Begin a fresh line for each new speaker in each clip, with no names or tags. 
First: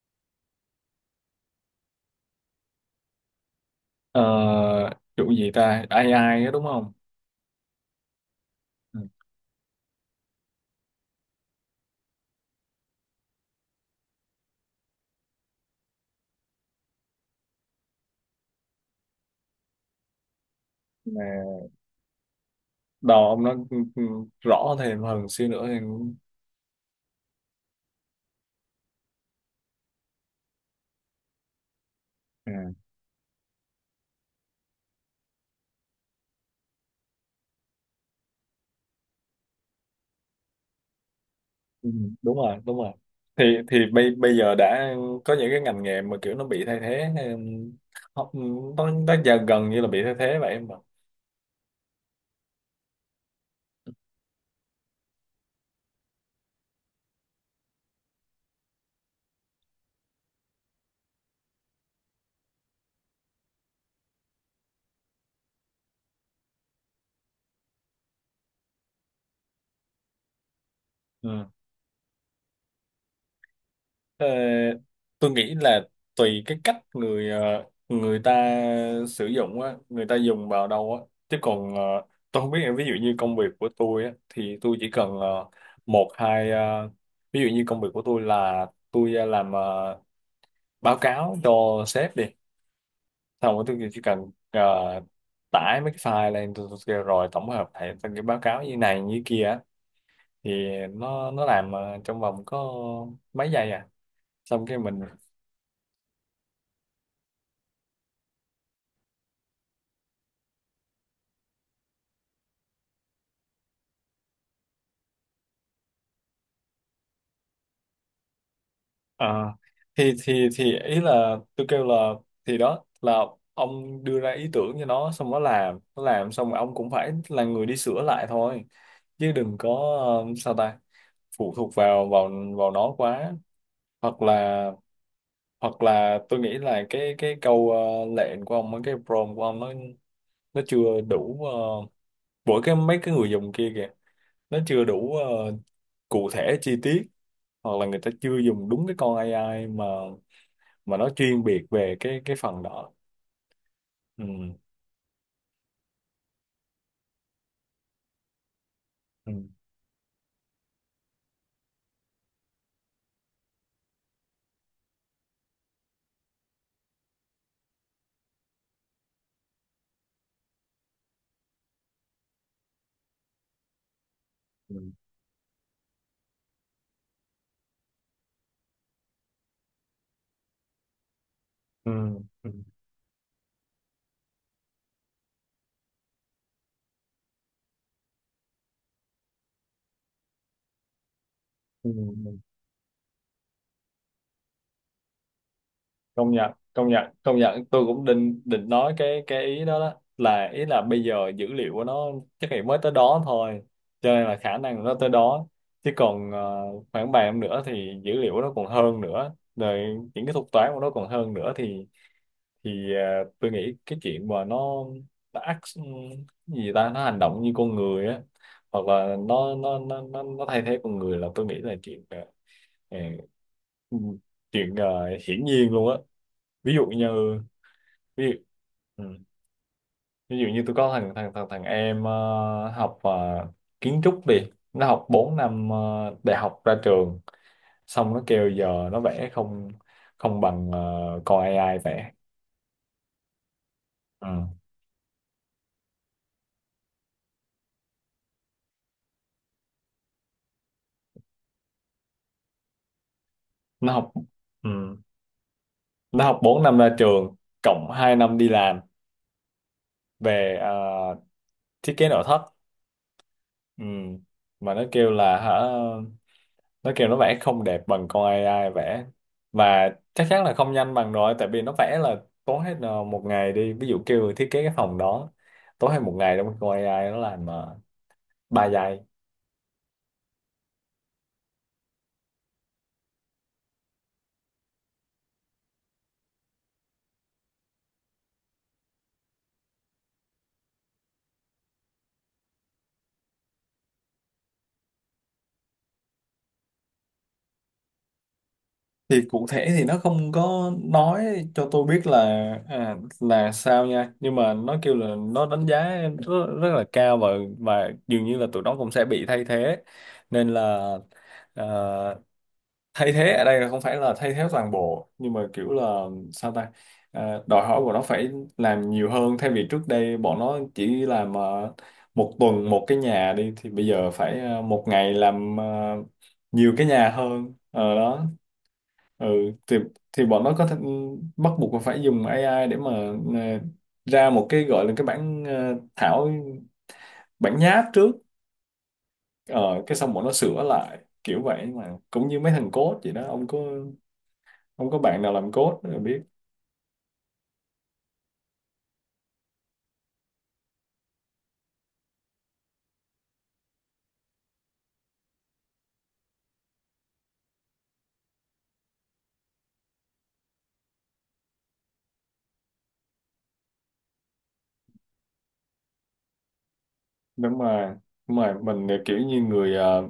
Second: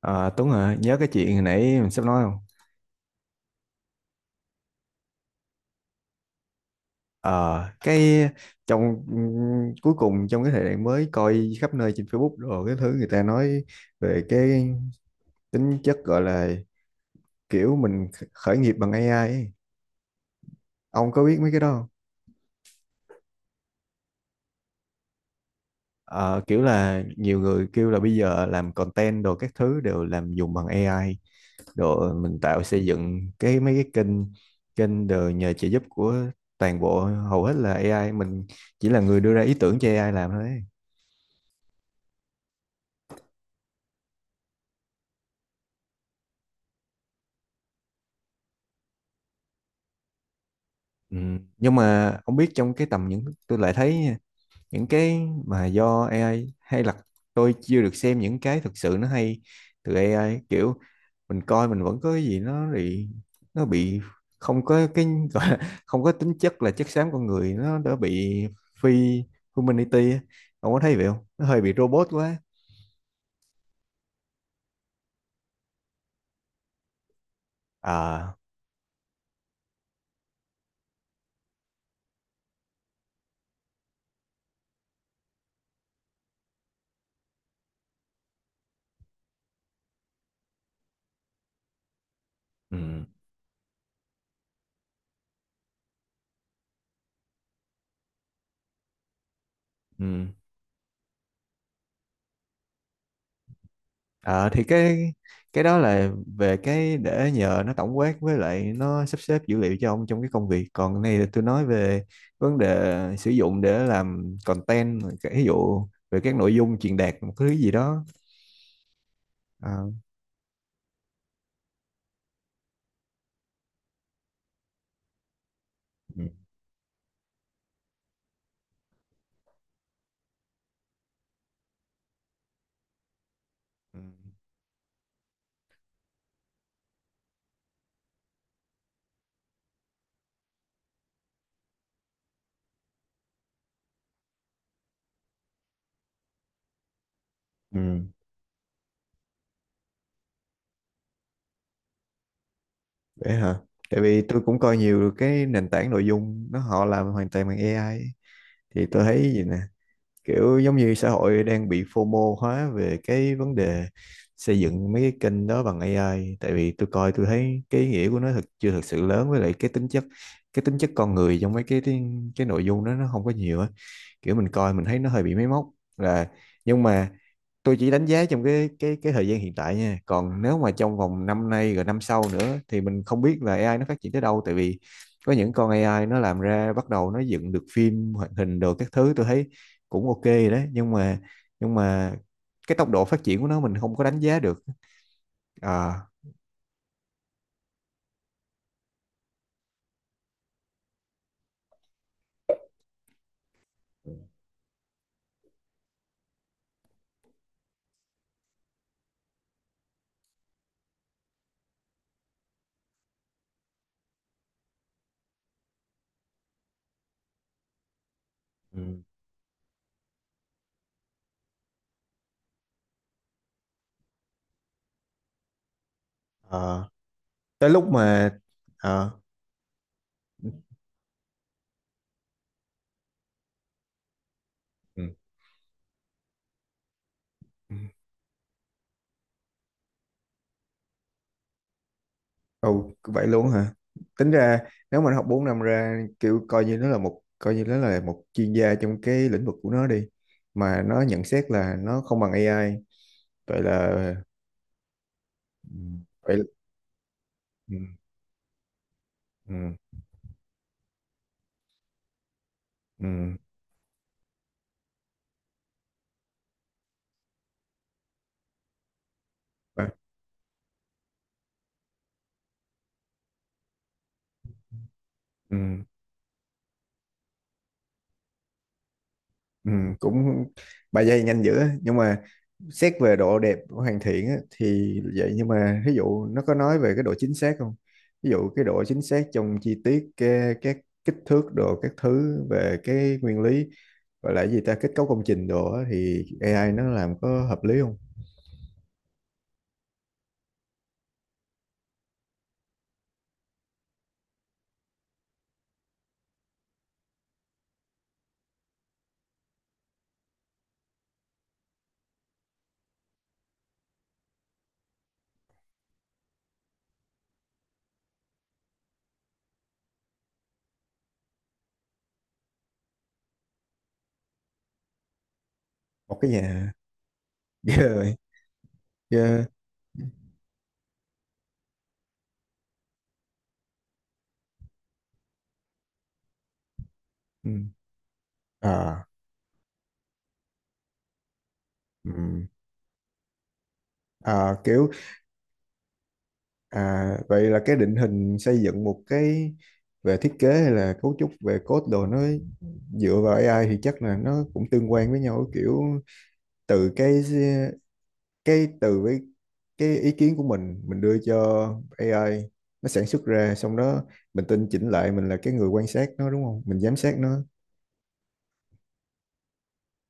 Ờ, Tuấn hả? Nhớ cái chuyện hồi nãy mình sắp nói không?
Ờ, chủ gì ta AI á, đúng không?
Ờ, cái
Ừ.
trong cuối cùng trong cái thời đại mới, coi khắp nơi trên Facebook rồi cái thứ người ta nói về cái tính chất, gọi là kiểu mình khởi nghiệp bằng AI ấy. Ông
Mà
có biết mấy cái đó không?
đầu ông nó rõ thêm hơn xíu nữa thì.
Ờ, kiểu là nhiều người kêu là bây giờ làm content đồ các thứ đều làm dùng bằng AI, đồ mình
Ừ.
tạo xây dựng cái mấy cái kênh kênh đều nhờ trợ giúp của toàn bộ, hầu hết là AI, mình chỉ là người đưa ra ý tưởng cho AI làm thôi.
Ừ, đúng rồi, đúng rồi. Thì bây bây giờ đã có những cái ngành nghề mà kiểu nó bị thay thế, nó giờ gần như là bị thay thế vậy em
Ừ. Nhưng mà không biết, trong cái tầm những, tôi lại thấy nha, những cái mà do AI hay là tôi chưa được xem những cái thực sự nó hay từ AI, kiểu mình coi mình vẫn có cái gì nó bị không có cái gọi là không có tính chất là chất xám con người, nó đã bị phi humanity á. Ông có thấy vậy không? Nó
ạ.
hơi bị robot quá.
Ờ, tôi nghĩ là tùy cái cách người ta
À,
sử dụng á, người ta dùng vào đâu á. Chứ còn, tôi không biết, ví dụ như công việc của tôi á, thì tôi chỉ cần, một hai, ví dụ như công việc của tôi là tôi làm, báo cáo cho sếp đi,
ừ,
xong rồi tôi chỉ cần tải mấy cái file lên, tôi kêu rồi tổng hợp lại thành cái báo cáo như này như kia á,
ừ.
thì nó làm trong vòng có mấy giây à,
Ờ thì
xong cái mình.
cái đó là về cái để nhờ nó tổng quát với lại nó sắp xếp dữ liệu cho ông trong cái công việc. Còn cái này là tôi nói về vấn đề sử dụng để làm content, cái ví dụ về các nội dung truyền đạt một cái thứ gì đó.
À,
À,
thì ý là tôi kêu là thì đó là ông đưa ra ý tưởng cho nó, xong nó làm, nó
ừ.
làm xong rồi ông cũng phải là người đi sửa lại thôi, chứ đừng có sao ta, phụ thuộc vào vào vào nó quá,
Ừ,
hoặc là hoặc là tôi nghĩ là cái câu lệnh của ông, cái prompt của ông nó chưa đủ, uh, mỗi cái mấy cái người dùng kia kìa, nó chưa đủ cụ thể chi tiết, hoặc là người
ừ,
ta chưa dùng đúng cái con AI mà nó chuyên biệt về cái phần đó.
vậy hả? Tại vì
Ừ.
tôi cũng coi nhiều cái nền tảng nội dung nó, họ làm hoàn toàn bằng AI ấy. Thì tôi thấy
Ừ.
gì nè, kiểu giống như xã hội đang bị FOMO hóa về cái vấn đề xây dựng mấy cái kênh đó bằng AI, tại vì tôi coi tôi thấy cái ý nghĩa của nó thực chưa thực sự lớn, với lại cái tính chất con người trong mấy cái nội dung đó nó không có nhiều á, kiểu mình coi
Ừ.
mình thấy nó hơi bị máy móc là nhưng mà tôi chỉ đánh giá trong cái thời gian hiện tại nha, còn nếu mà trong vòng năm nay rồi
Ừ.
năm sau
Ừ.
nữa thì mình không biết là AI nó phát triển tới đâu, tại vì có những con AI nó làm ra bắt đầu nó dựng được phim hoạt hình đồ các thứ, tôi thấy cũng ok rồi đấy, nhưng mà nhưng
Ừ.
mà cái tốc độ phát triển của nó mình không có đánh giá được. Ờ,
Công nhận, công nhận, công nhận, tôi cũng định định nói cái ý đó, đó là ý là bây giờ dữ liệu của nó chắc là mới tới đó thôi, cho nên là khả năng nó tới đó. Chứ còn khoảng vài năm nữa thì dữ liệu nó còn hơn nữa rồi, những cái thuật toán của nó còn hơn nữa thì tôi nghĩ cái chuyện mà nó act cái gì ta, nó hành động như con người á,
ừ,
hoặc là nó thay thế con người, là tôi nghĩ là à, ừ, chuyện à, hiển nhiên luôn á. ví dụ
ờ,
như
tới lúc
ví
mà,
dụ
ờ,
ừ, Ví dụ như tôi có thằng thằng thằng thằng em học kiến trúc đi, nó học
ừ,
4 năm đại học ra trường,
ừ.
xong nó kêu giờ nó vẽ không không bằng con AI vẽ.
Ồ, vậy luôn hả?
Ừ.
Tính ra nếu mà nó học 4 năm ra, kiểu coi như nó là một coi như nó là một chuyên gia trong cái lĩnh vực của nó đi, mà nó nhận xét là nó không bằng AI, vậy là
nó học Ừ.
ừ,
Nó
vậy
học
là,
4 năm ra trường,
ừ,
cộng 2 năm đi làm
ừ,
về thiết kế nội thất.
ừ,
Ừ. Mà nó kêu nó vẽ không đẹp bằng con AI vẽ, và
ba-
chắc chắn là không nhanh bằng rồi, tại vì nó vẽ là tốn hết một ngày đi, ví dụ kêu thiết kế cái phòng đó,
ừ,
tốn hết một ngày đâu, con AI nó làm 3 giây.
ừ, cũng 3 giây nhanh dữ á. Nhưng mà xét về độ đẹp của hoàn thiện á, thì vậy, nhưng mà ví dụ nó có nói về cái độ chính xác không? Ví dụ cái độ chính xác trong chi tiết cái, các kích thước đồ các thứ, về cái nguyên lý gọi là cái gì ta, kết cấu công trình đồ á, thì AI nó làm có hợp lý không?
Thì cụ thể thì nó không có nói cho tôi biết là là sao nha, nhưng mà nó kêu là nó đánh giá rất, rất là cao, và dường như là tụi nó cũng sẽ bị thay thế, nên là à, thay thế ở đây là không phải là thay thế toàn bộ, nhưng mà kiểu là sao ta. À, đòi hỏi của nó phải làm nhiều hơn, thay vì trước đây bọn nó chỉ làm một tuần một cái nhà đi, thì bây giờ phải một ngày làm
Một cái nhà.
nhiều cái nhà hơn.
Ghê
Ờ,
rồi,
đó. ừ,
ghê.
thì thì bọn nó có thể bắt buộc là phải dùng AI để mà ờ, ra một cái gọi là cái bản thảo,
Ừ.
bản nháp trước.
À,
Ờ, cái xong bọn nó sửa lại kiểu vậy, mà cũng như
ừ.
mấy thằng code vậy đó,
À, kiểu,
ông có bạn nào làm code rồi biết.
à, vậy là cái định hình xây dựng một cái về thiết kế hay là cấu trúc về code đồ, nó dựa vào AI thì chắc là nó cũng tương quan với nhau, kiểu từ cái từ với cái ý kiến của mình đưa cho AI, nó sản xuất ra xong đó mình tinh chỉnh lại, mình là cái người quan sát nó đúng không, mình giám sát nó.
Đúng mà, đúng rồi, mình kiểu như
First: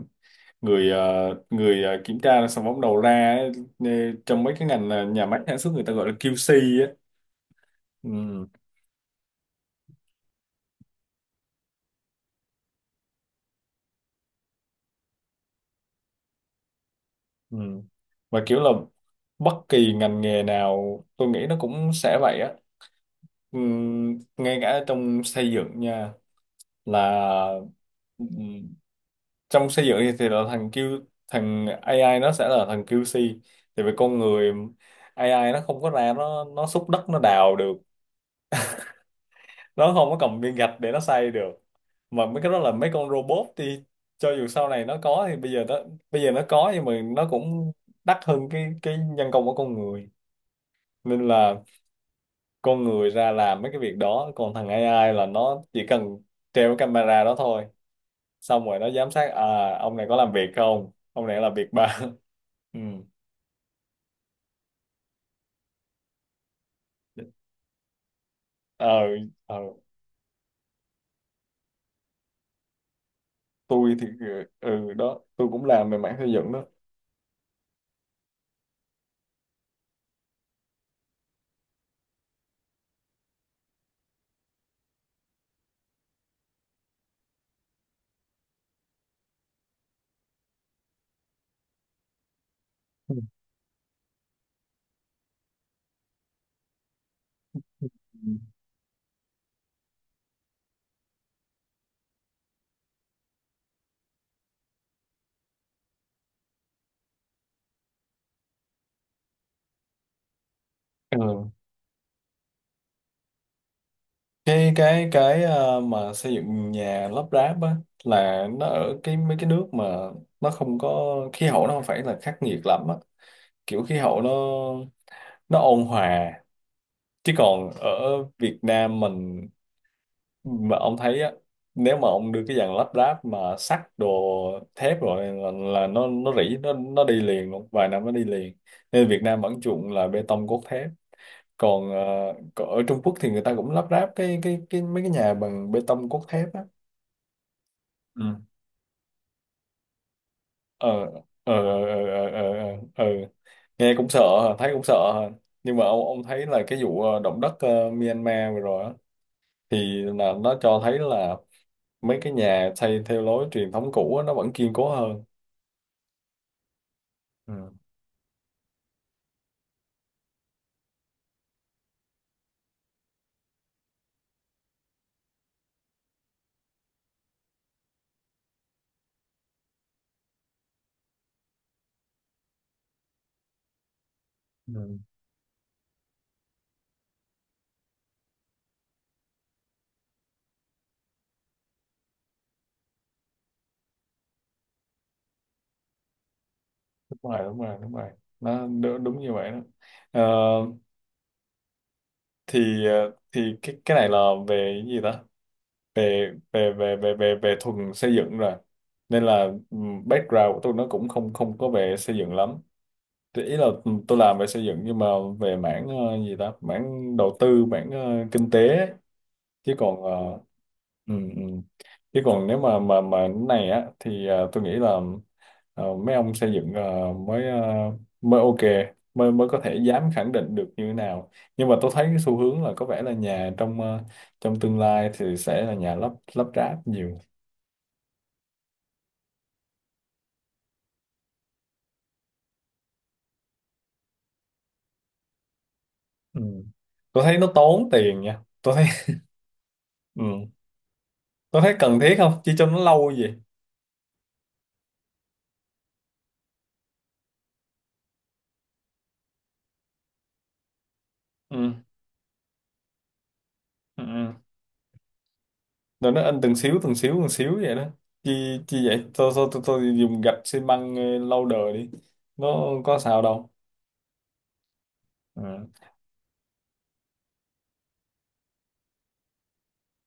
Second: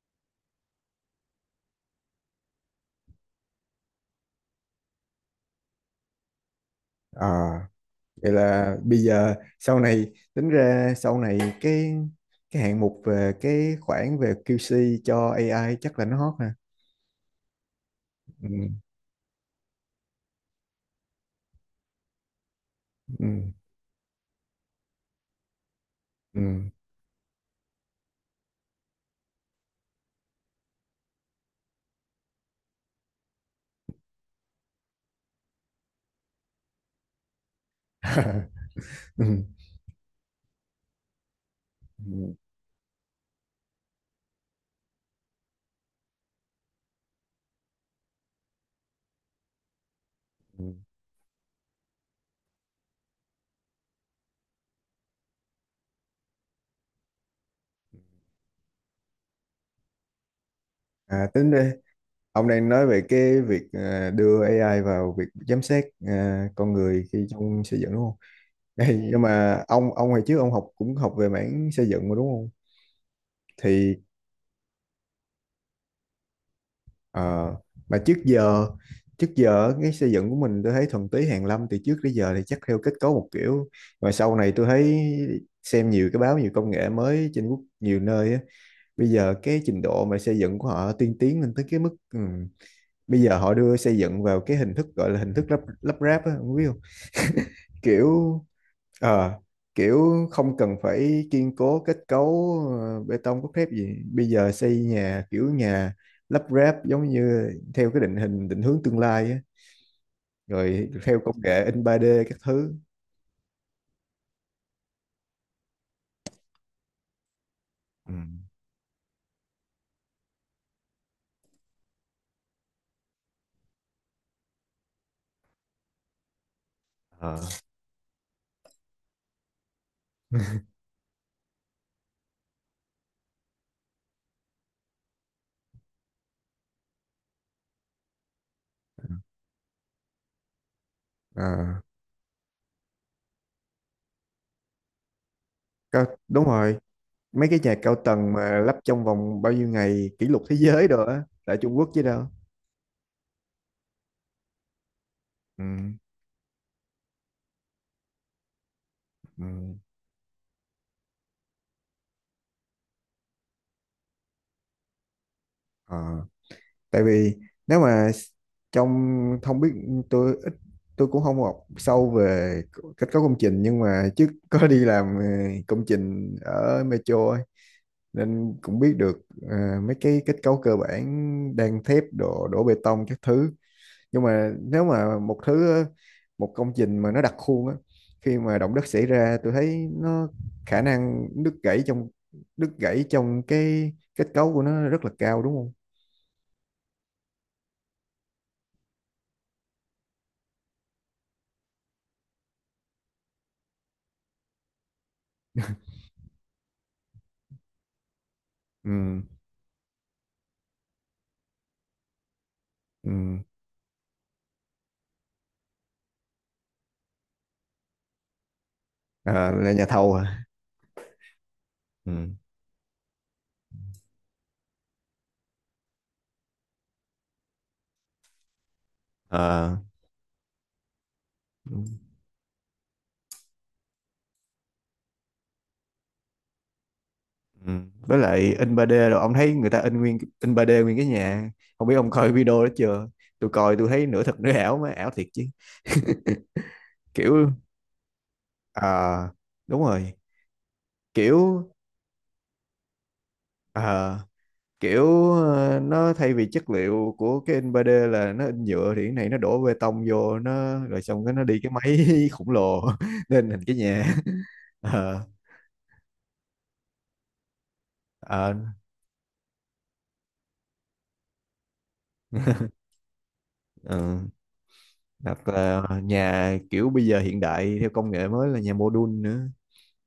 người ờ, người kiểm tra, xong bắt đầu ra ấy, ờ, trong mấy cái ngành nhà máy sản xuất người ta gọi là QC á.
À, vậy
Ừ.
là bây giờ sau này, tính ra sau này cái hạng mục về cái khoản về QC cho AI chắc là nó hot ha.
Ừ. Và
Ừ,
kiểu là bất kỳ ngành nghề nào tôi nghĩ nó cũng sẽ vậy á.
ừ,
Ngay cả trong xây dựng nha,
ừ.
là ừm, trong xây dựng thì là thằng AI nó sẽ là thằng QC. Thì về con người, AI nó không có ra, nó xúc đất nó đào được,
Ừ,
nó không có cầm viên gạch để nó xây được, mà
ừ,
mấy cái đó là mấy con robot thì cho dù sau này nó có, thì bây giờ nó có nhưng mà nó cũng đắt hơn cái nhân công của con người,
ừ.
nên là con người ra làm mấy cái việc đó, còn thằng AI là nó chỉ cần treo cái camera đó thôi, xong rồi nó giám sát, ông này có làm việc không,
À,
ông này
tính
làm
ra
việc ba.
ông đang
Ừ.
nói về cái việc, à, đưa AI vào việc giám sát, à, con người khi trong xây dựng đúng không?
ờ
Đây, nhưng
ờ,
mà ông hồi trước ông học cũng học về mảng xây dựng mà đúng không?
tôi
Thì,
thì đó, tôi cũng làm về mảng xây dựng đó.
Ờ, mà trước giờ cái xây dựng của mình tôi thấy thuần túy hàn lâm, từ trước tới giờ thì chắc theo kết cấu một kiểu, mà sau này tôi thấy xem nhiều cái báo, nhiều công nghệ mới trên quốc, nhiều nơi á, bây giờ cái trình độ mà xây dựng của họ tiên tiến lên tới cái mức, ừ, bây giờ họ đưa xây dựng vào cái hình thức, gọi là hình thức lắp lắp ráp á, không biết không,
Ừ.
kiểu. Ờ, Kiểu không cần phải kiên cố kết cấu, bê tông cốt thép gì. Bây giờ xây nhà kiểu nhà lắp ráp giống như theo cái định hình định hướng tương lai á, rồi theo công
Ừ.
nghệ in 3D các thứ.
Mà xây dựng nhà lắp ráp á,
Ừ.
là nó ở cái mấy cái nước mà nó không có khí hậu, nó không phải là khắc nghiệt lắm á, kiểu khí hậu nó ôn hòa, chứ
Ờ.
còn ở Việt Nam mình mà ông thấy á, nếu mà ông đưa cái dàn lắp ráp mà sắt đồ thép rồi là nó rỉ, nó đi liền luôn, vài năm nó đi liền, nên Việt Nam vẫn chuộng là bê tông cốt thép.
Ờ,
Còn, còn ở Trung Quốc thì người ta cũng lắp ráp cái mấy cái nhà bằng bê
có,
tông cốt
đúng
thép á.
rồi, mấy cái nhà cao tầng
Ừ.
mà lắp trong vòng bao nhiêu ngày kỷ lục thế giới
ờ
rồi á,
ờ
tại Trung
ờ
Quốc chứ
ờ
đâu.
ờ ờ, ờ. ừ. Nghe cũng sợ hả? Thấy cũng sợ hả?
Ừ.
Nhưng mà ông thấy là cái vụ động đất Myanmar vừa rồi á,
Ừ.
thì là nó cho thấy là mấy cái nhà xây theo lối truyền thống cũ á, nó vẫn kiên cố hơn.
Ờ. Tại vì
Ừ.
nếu mà trong, không biết, tôi ít, tôi cũng không học sâu về kết cấu công trình, nhưng mà trước có đi làm, công trình ở metro ấy, nên cũng biết được, mấy cái kết cấu cơ bản, đan thép đổ đổ bê tông các thứ, nhưng mà nếu
Ừ.
mà một công trình mà nó đặc khuôn á, khi mà động đất xảy ra tôi thấy nó khả năng đứt gãy trong cái kết cấu của nó rất là cao đúng không?
Đúng rồi, đúng rồi, đúng rồi, nó đúng, đúng như vậy đó. Ờ, thì cái này là về cái gì ta, về về về về về về thuần xây dựng rồi,
Ừ,
nên là background của tôi nó cũng không không có về xây dựng lắm.
ừ.
Thì ý là tôi làm về xây dựng nhưng mà về mảng gì ta, mảng đầu tư, mảng kinh tế ấy.
Ờ, là
chứ
nhà
còn
thầu
ờ,
hả?
ừ, ừ. Chứ
Ừ.
còn nếu mà cái này á thì tôi nghĩ là mấy ông xây dựng mới ok, mới mới có thể
Ờ,
dám khẳng định được như thế nào. Nhưng mà tôi thấy cái xu hướng là có vẻ là nhà trong trong tương lai thì sẽ là nhà lắp lắp ráp nhiều.
ừ. Với lại in 3D rồi ông thấy người ta in nguyên, in 3D nguyên cái nhà. Không biết ông coi video đó chưa? Tôi coi tôi thấy nửa thật nửa ảo mà ảo thiệt chứ.
Ừ. Tôi thấy nó
Kiểu
tốn tiền nha, tôi thấy.
À, đúng rồi,
Ừ. Tôi
kiểu
thấy cần thiết không, chỉ cho nó lâu gì.
à kiểu nó thay vì chất liệu của cái in 3D là nó in nhựa thì cái này nó đổ bê tông vô nó rồi xong cái nó đi cái
Ừ.
máy khổng lồ nên hình cái
Ừ.
nhà.
Ừ.
Ờ,
Rồi nó in từng xíu từng xíu từng xíu vậy đó,
ờ.
chi chi vậy, tôi dùng gạch xi măng lâu đời đi, nó có sao đâu.
Ừ. Đặt
Ừ.
là nhà kiểu bây giờ hiện đại theo công nghệ mới là nhà mô đun nữa,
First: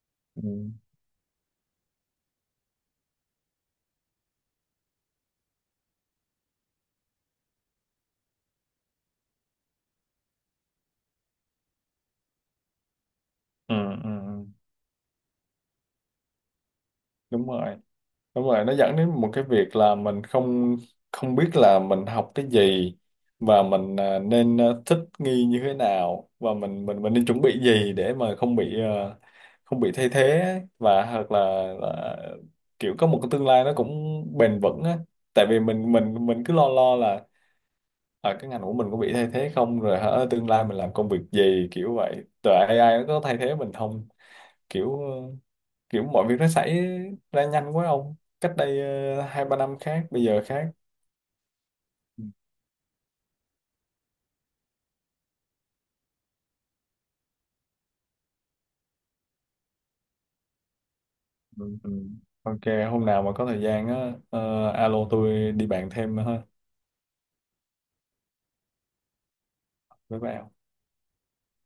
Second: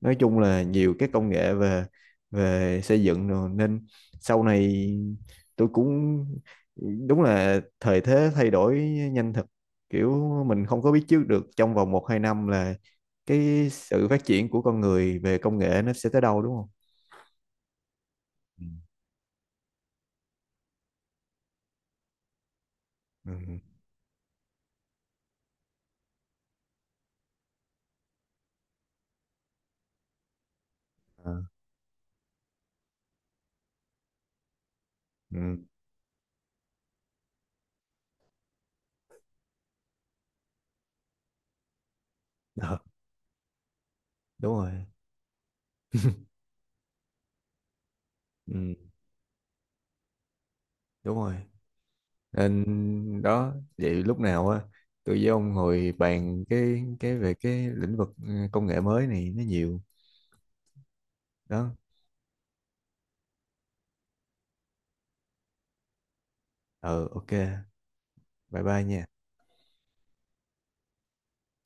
nói chung là
Ừ,
nhiều cái công nghệ về về xây dựng rồi, nên sau này tôi cũng, đúng là thời thế thay đổi nhanh thật, kiểu mình không có biết trước được trong vòng một hai năm là cái
ừ,
sự
ừ,
phát
ừ.
triển của con người về công nghệ nó sẽ tới đâu đúng không?
Đúng rồi, đúng rồi,
Ừ.
nó dẫn đến một cái việc là mình không không biết là mình học cái gì,
Ừ.
và mình nên thích nghi như thế nào, và mình nên chuẩn bị gì để mà không bị không bị thay thế ấy, và hoặc
Ờ.
là, là kiểu có một cái tương lai nó cũng bền vững á, tại vì
Ừ.
mình cứ lo lo là cái ngành của mình có bị thay thế không, rồi hả tương lai mình làm công việc gì kiểu vậy, rồi
Ờ,
AI nó có thay thế mình không,
đúng rồi.
kiểu kiểu mọi việc nó xảy ra nhanh quá ông, cách đây
Ừ,
2-3 năm khác, bây giờ khác.
đúng rồi,
Ừ,
nên đó vậy lúc nào á tôi với ông ngồi bàn cái về cái lĩnh vực, ừ, công nghệ mới này nó nhiều đó.
ừ. Ừ. Ok hôm nào mà có thời gian á, alo tôi đi bàn thêm nữa ha
Ờ, ok, bye bye nha.
với bạn.